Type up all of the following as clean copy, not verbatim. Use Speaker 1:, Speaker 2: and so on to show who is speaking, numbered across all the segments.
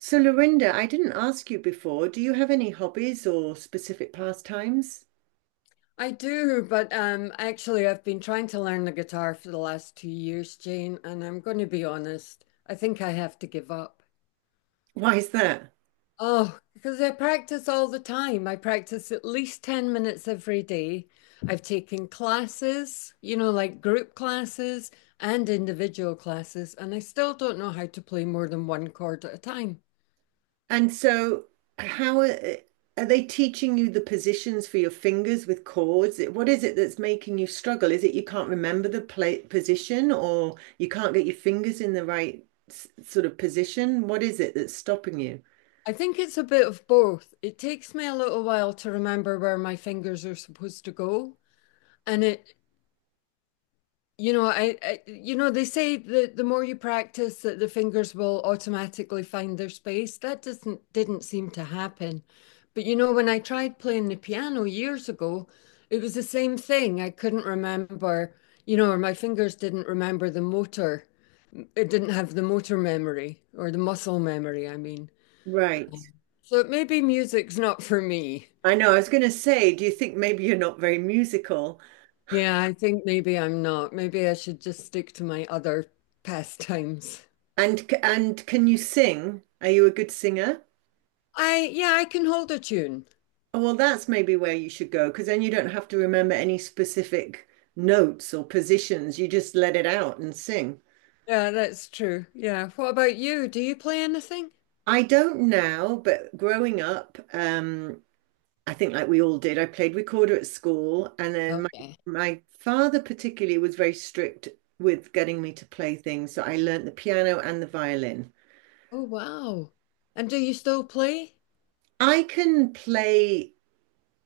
Speaker 1: So, Lorinda, I didn't ask you before. Do you have any hobbies or specific pastimes?
Speaker 2: I do, but actually, I've been trying to learn the guitar for the last 2 years, Jane, and I'm going to be honest, I think I have to give up.
Speaker 1: Why is that?
Speaker 2: Oh, because I practice all the time. I practice at least 10 minutes every day. I've taken classes, you know, like group classes and individual classes, and I still don't know how to play more than one chord at a time.
Speaker 1: And so, how are, eh, are they teaching you the positions for your fingers with chords? What is it that's making you struggle? Is it you can't remember the play, position or you can't get your fingers in the right sort of position? What is it that's stopping you?
Speaker 2: I think it's a bit of both. It takes me a little while to remember where my fingers are supposed to go. And it You know, I you know, they say that the more you practice that the fingers will automatically find their space. That doesn't didn't seem to happen. But you know, when I tried playing the piano years ago, it was the same thing. I couldn't remember, you know, or my fingers didn't remember the motor. It didn't have the motor memory or the muscle memory, I mean.
Speaker 1: Right.
Speaker 2: So maybe music's not for me.
Speaker 1: I know. I was going to say, do you think maybe you're not very musical?
Speaker 2: Yeah, I think maybe I'm not. Maybe I should just stick to my other pastimes.
Speaker 1: And can you sing? Are you a good singer?
Speaker 2: I yeah, I can hold a tune.
Speaker 1: Oh, well, that's maybe where you should go because then you don't have to remember any specific notes or positions. You just let it out and sing.
Speaker 2: Yeah, that's true. Yeah. What about you? Do you play anything?
Speaker 1: I don't now, but growing up, I think like we all did, I played recorder at school, and then my
Speaker 2: Okay.
Speaker 1: my father particularly was very strict with getting me to play things. So I learnt the piano and the violin.
Speaker 2: Oh wow. And do you still play?
Speaker 1: I can play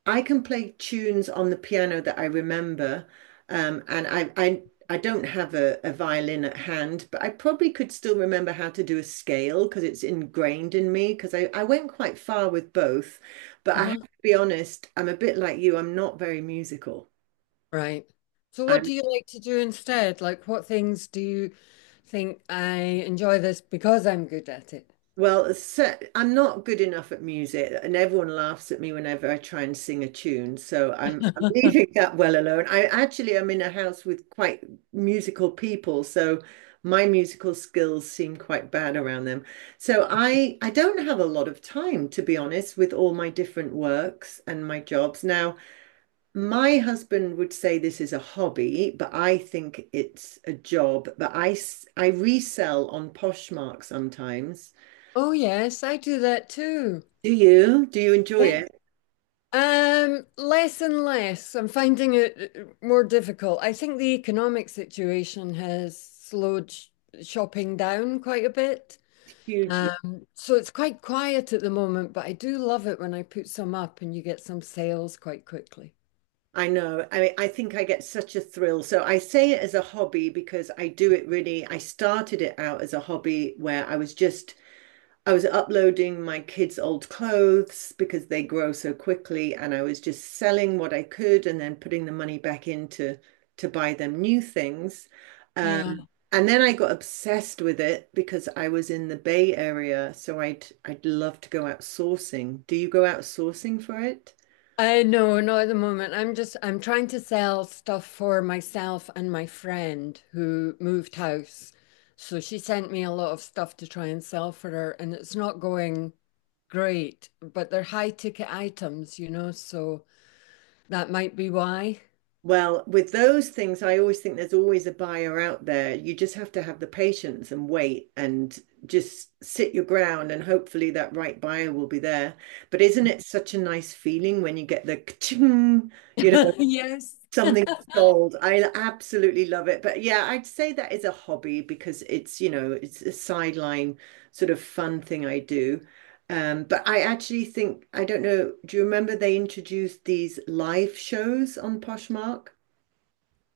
Speaker 1: I can play tunes on the piano that I remember, and I don't have a violin at hand, but I probably could still remember how to do a scale because it's ingrained in me. Because I went quite far with both, but I
Speaker 2: Uh-huh.
Speaker 1: have to be honest, I'm a bit like you. I'm not very musical.
Speaker 2: Right. So what
Speaker 1: I'm
Speaker 2: do you like to do instead? Like what things do you think I enjoy this because I'm good at it?
Speaker 1: Well, so, I'm not good enough at music, and everyone laughs at me whenever I try and sing a tune. So I'm leaving that well alone. I actually am in a house with quite musical people, so my musical skills seem quite bad around them. So I don't have a lot of time, to be honest, with all my different works and my jobs. Now, my husband would say this is a hobby, but I think it's a job. But I resell on Poshmark sometimes.
Speaker 2: Oh yes, I do that too.
Speaker 1: Do you? Do you enjoy
Speaker 2: Yeah.
Speaker 1: it?
Speaker 2: Less and less. I'm finding it more difficult. I think the economic situation has slowed sh shopping down quite a bit.
Speaker 1: Hugely.
Speaker 2: So it's quite quiet at the moment, but I do love it when I put some up and you get some sales quite quickly.
Speaker 1: I know. I mean, I think I get such a thrill. So I say it as a hobby because I do it really. I started it out as a hobby where I was uploading my kids' old clothes because they grow so quickly, and I was just selling what I could and then putting the money back in to buy them new things. Um,
Speaker 2: Yeah.
Speaker 1: and then I got obsessed with it because I was in the Bay Area, so I'd love to go out sourcing. Do you go out sourcing for it?
Speaker 2: I know, not at the moment. I'm trying to sell stuff for myself and my friend who moved house. So she sent me a lot of stuff to try and sell for her, and it's not going great, but they're high ticket items, you know, so that might be why.
Speaker 1: Well, with those things, I always think there's always a buyer out there. You just have to have the patience and wait and just sit your ground, and hopefully that right buyer will be there. But isn't it such a nice feeling when you get the ka-ching, you know?
Speaker 2: Yes.
Speaker 1: Something sold. I absolutely love it. But yeah, I'd say that is a hobby because it's a sideline sort of fun thing I do. But I actually think, I don't know, do you remember they introduced these live shows on Poshmark?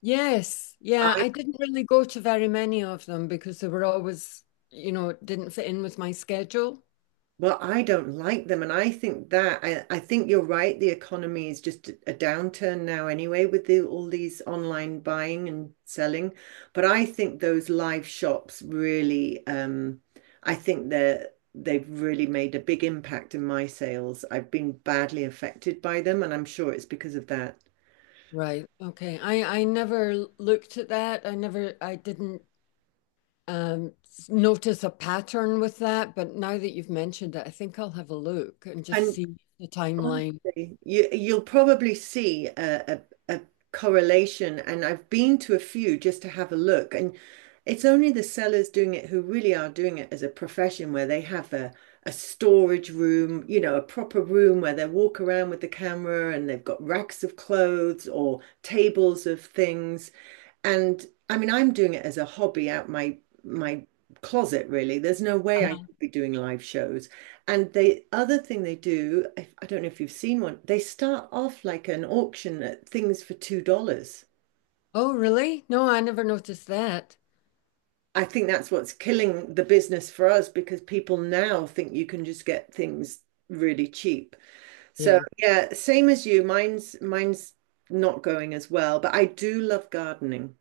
Speaker 2: Yes, yeah, I didn't really go to very many of them because they were always, you know, it didn't fit in with my schedule.
Speaker 1: Well, I don't like them, and I think that I think you're right. The economy is just a downturn now anyway with all these online buying and selling. But I think those live shops really, I think they've really made a big impact in my sales. I've been badly affected by them, and I'm sure it's because of that.
Speaker 2: Right. Okay. I never l- looked at that. I didn't notice a pattern with that, but now that you've mentioned it, I think I'll have a look and just
Speaker 1: And
Speaker 2: see the timeline.
Speaker 1: honestly, you'll probably see a correlation, and I've been to a few just to have a look, and it's only the sellers doing it who really are doing it as a profession, where they have a storage room, you know, a proper room where they walk around with the camera and they've got racks of clothes or tables of things. And I mean, I'm doing it as a hobby out my closet, really. There's no way I
Speaker 2: Uh-huh.
Speaker 1: could be doing live shows. And the other thing they do, I don't know if you've seen one, they start off like an auction at things for $2.
Speaker 2: Oh, really? No, I never noticed that.
Speaker 1: I think that's what's killing the business for us because people now think you can just get things really cheap. So
Speaker 2: Yeah.
Speaker 1: yeah, same as you. Mine's not going as well, but I do love gardening.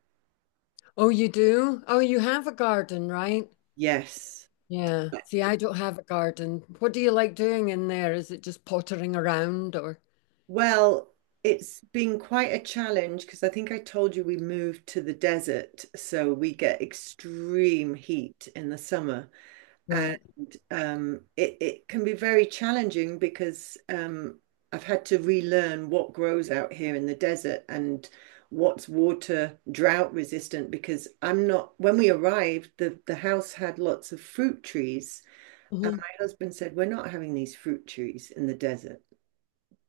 Speaker 2: Oh, you do? Oh, you have a garden, right?
Speaker 1: Yes.
Speaker 2: Yeah. See, I don't have a garden. What do you like doing in there? Is it just pottering around or?
Speaker 1: Well, it's been quite a challenge because I think I told you we moved to the desert, so we get extreme heat in the summer.
Speaker 2: Right.
Speaker 1: And it can be very challenging because I've had to relearn what grows out here in the desert and what's water drought resistant because I'm not, when we arrived, the house had lots of fruit trees. And
Speaker 2: Mhm.
Speaker 1: my husband said, We're not having these fruit trees in the desert.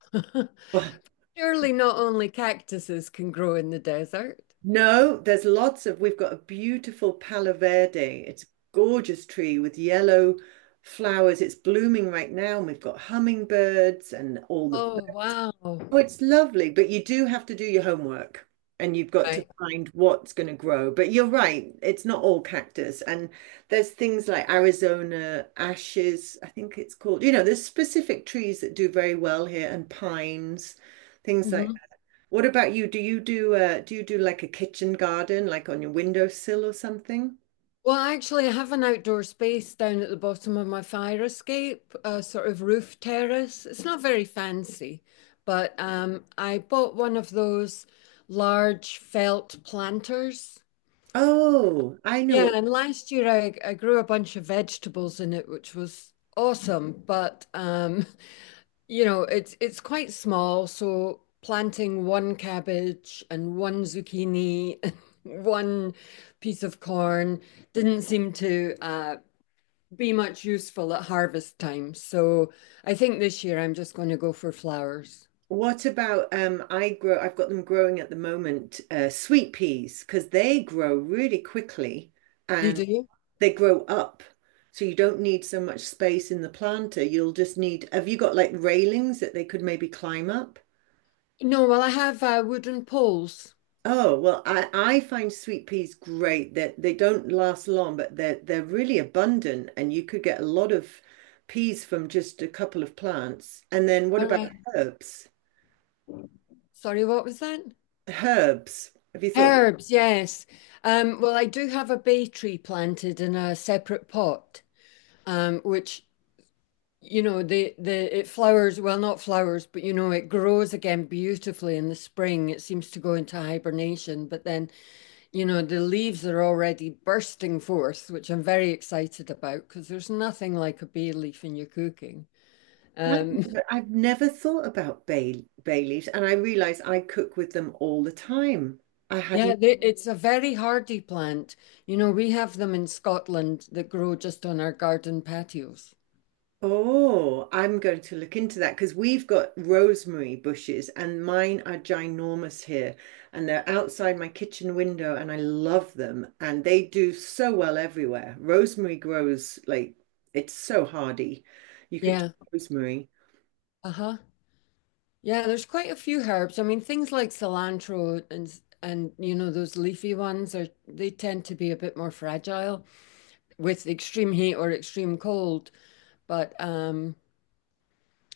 Speaker 1: Well,
Speaker 2: Surely not only cactuses can grow in the desert.
Speaker 1: no, we've got a beautiful Palo Verde. It's a gorgeous tree with yellow flowers. It's blooming right now. And we've got hummingbirds and all the
Speaker 2: Oh, wow.
Speaker 1: Oh, it's lovely, but you do have to do your homework and you've got to
Speaker 2: Right.
Speaker 1: find what's going to grow. But you're right, it's not all cactus. And there's things like Arizona ashes, I think it's called. You know, there's specific trees that do very well here and pines, things like
Speaker 2: Hmm.
Speaker 1: that. What about you? Do you do like a kitchen garden, like on your windowsill or something?
Speaker 2: Well, actually, I have an outdoor space down at the bottom of my fire escape, a sort of roof terrace. It's not very fancy, but I bought one of those large felt planters.
Speaker 1: Oh, I know
Speaker 2: Yeah,
Speaker 1: what
Speaker 2: and last year I grew a bunch of vegetables in it, which was awesome. But you know, it's quite small, so planting one cabbage and one zucchini and one piece of corn didn't seem to be much useful at harvest time. So I think this year I'm just going to go for flowers.
Speaker 1: What about I've got them growing at the moment, sweet peas because they grow really quickly
Speaker 2: Do You do?
Speaker 1: and
Speaker 2: You?
Speaker 1: they grow up. So you don't need so much space in the planter. You'll just need Have you got like railings that they could maybe climb up?
Speaker 2: No, well, I have wooden poles.
Speaker 1: Oh, well I find sweet peas great that they don't last long but they're really abundant and you could get a lot of peas from just a couple of plants. And then what
Speaker 2: All
Speaker 1: about
Speaker 2: right.
Speaker 1: herbs?
Speaker 2: Sorry, what was that?
Speaker 1: Herbs. Have you thought
Speaker 2: Herbs, yes. Well, I do have a bay tree planted in a separate pot, which you know the it flowers, well, not flowers, but you know, it grows again beautifully in the spring. It seems to go into hibernation, but then you know the leaves are already bursting forth, which I'm very excited about because there's nothing like a bay leaf in your cooking.
Speaker 1: I've
Speaker 2: Um,
Speaker 1: I've never thought about bay leaves, and I realize I cook with them all the time. I
Speaker 2: yeah,
Speaker 1: hadn't.
Speaker 2: they, it's a very hardy plant. You know, we have them in Scotland that grow just on our garden patios.
Speaker 1: Oh, I'm going to look into that because we've got rosemary bushes, and mine are ginormous here, and they're outside my kitchen window, and I love them, and they do so well everywhere. Rosemary grows like it's so hardy. You could do
Speaker 2: Yeah.
Speaker 1: rosemary.
Speaker 2: Uh-huh. Yeah, there's quite a few herbs. I mean, things like cilantro and you know those leafy ones are they tend to be a bit more fragile with extreme heat or extreme cold. But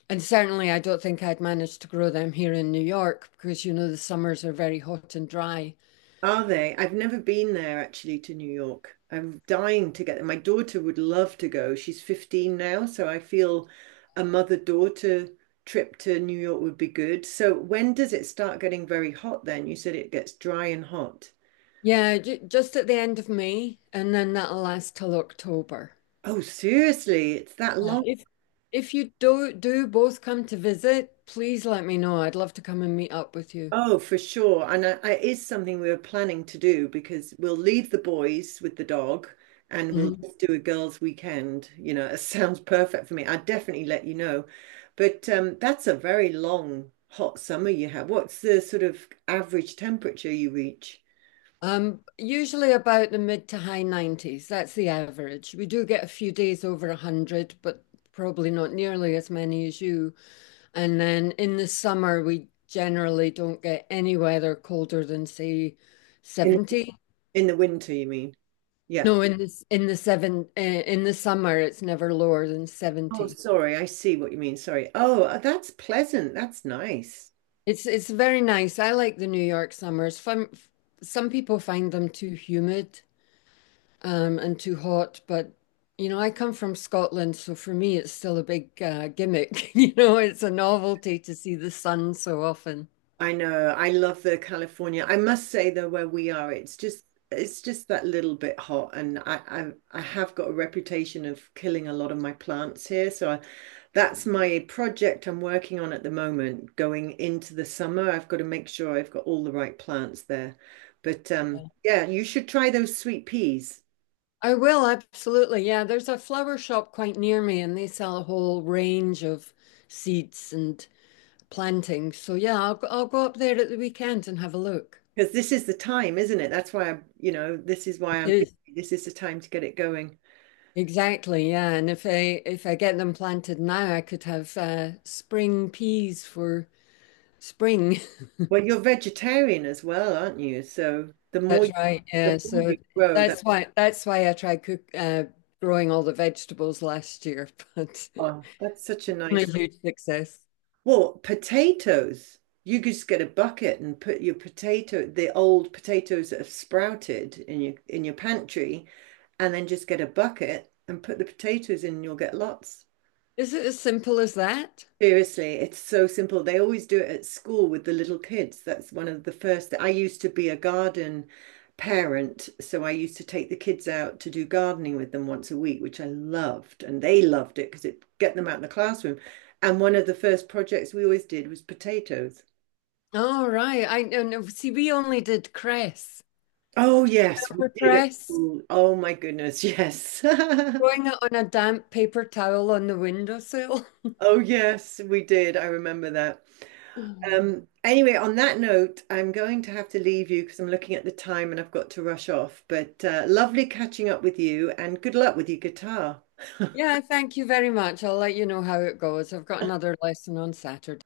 Speaker 2: and certainly I don't think I'd manage to grow them here in New York because you know the summers are very hot and dry.
Speaker 1: Are they? I've never been there actually to New York. I'm dying to get there. My daughter would love to go. She's 15 now, so I feel a mother-daughter trip to New York would be good. So when does it start getting very hot then? You said it gets dry and hot.
Speaker 2: Yeah, j Just at the end of May and then that'll last till October.
Speaker 1: Oh, seriously, it's that
Speaker 2: Uh,
Speaker 1: long.
Speaker 2: if if you do both come to visit, please let me know. I'd love to come and meet up with you.
Speaker 1: Oh, for sure. And it is something we were planning to do because we'll leave the boys with the dog and we'll
Speaker 2: Mm-hmm.
Speaker 1: just do a girls' weekend. You know, it sounds perfect for me. I'd definitely let you know. But that's a very long, hot summer you have. What's the sort of average temperature you reach
Speaker 2: Usually about the mid to high 90s. That's the average. We do get a few days over 100, but probably not nearly as many as you. And then in the summer, we generally don't get any weather colder than, say,
Speaker 1: In-
Speaker 2: 70.
Speaker 1: in the winter, you mean? Yeah.
Speaker 2: No, in this in the seven in the summer, it's never lower than
Speaker 1: Oh,
Speaker 2: 70.
Speaker 1: sorry. I see what you mean. Sorry. Oh, that's pleasant. That's nice.
Speaker 2: It's very nice. I like the New York summers. Fun, some people find them too humid, and too hot. But you know, I come from Scotland, so for me, it's still a big gimmick. You know, it's a novelty to see the sun so often.
Speaker 1: I know. I love the California. I must say though, where we are, it's just that little bit hot, and I have got a reputation of killing a lot of my plants here. So that's my project I'm working on at the moment. Going into the summer, I've got to make sure I've got all the right plants there. But yeah, you should try those sweet peas
Speaker 2: I will absolutely. Yeah, there's a flower shop quite near me, and they sell a whole range of seeds and plantings. So yeah, I'll go up there at the weekend and have a look.
Speaker 1: because this is the time, isn't it? That's why I This is why
Speaker 2: It
Speaker 1: I'm
Speaker 2: is.
Speaker 1: busy. This is the time to get it going.
Speaker 2: Exactly, yeah. And if I get them planted now, I could have spring peas for spring.
Speaker 1: Well, you're vegetarian as well, aren't you? So the more
Speaker 2: That's right.
Speaker 1: the
Speaker 2: Yeah.
Speaker 1: more
Speaker 2: So
Speaker 1: you grow that
Speaker 2: that's why I tried cook growing all the vegetables last year, but it's
Speaker 1: oh that's such a
Speaker 2: been
Speaker 1: nice
Speaker 2: a huge success.
Speaker 1: well, potatoes, you could just get a bucket and put your potato the old potatoes that have sprouted in your pantry and then just get a bucket and put the potatoes in and you'll get lots.
Speaker 2: Is it as simple as that?
Speaker 1: Seriously, it's so simple. They always do it at school with the little kids. That's one of the first. I used to be a garden parent, so I used to take the kids out to do gardening with them once a week, which I loved, and they loved it because it get them out in the classroom. And one of the first projects we always did was potatoes.
Speaker 2: Oh, right. I no, no. See, we only did cress.
Speaker 1: Oh yes, we
Speaker 2: Remember
Speaker 1: did at
Speaker 2: cress?
Speaker 1: school. Oh my goodness, yes.
Speaker 2: Throwing it on a damp paper towel on the windowsill.
Speaker 1: Oh yes, we did. I remember that. Um, anyway, on that note, I'm going to have to leave you because I'm looking at the time and I've got to rush off. But lovely catching up with you and good luck with your guitar.
Speaker 2: Yeah, thank you very much. I'll let you know how it goes. I've got another lesson on Saturday.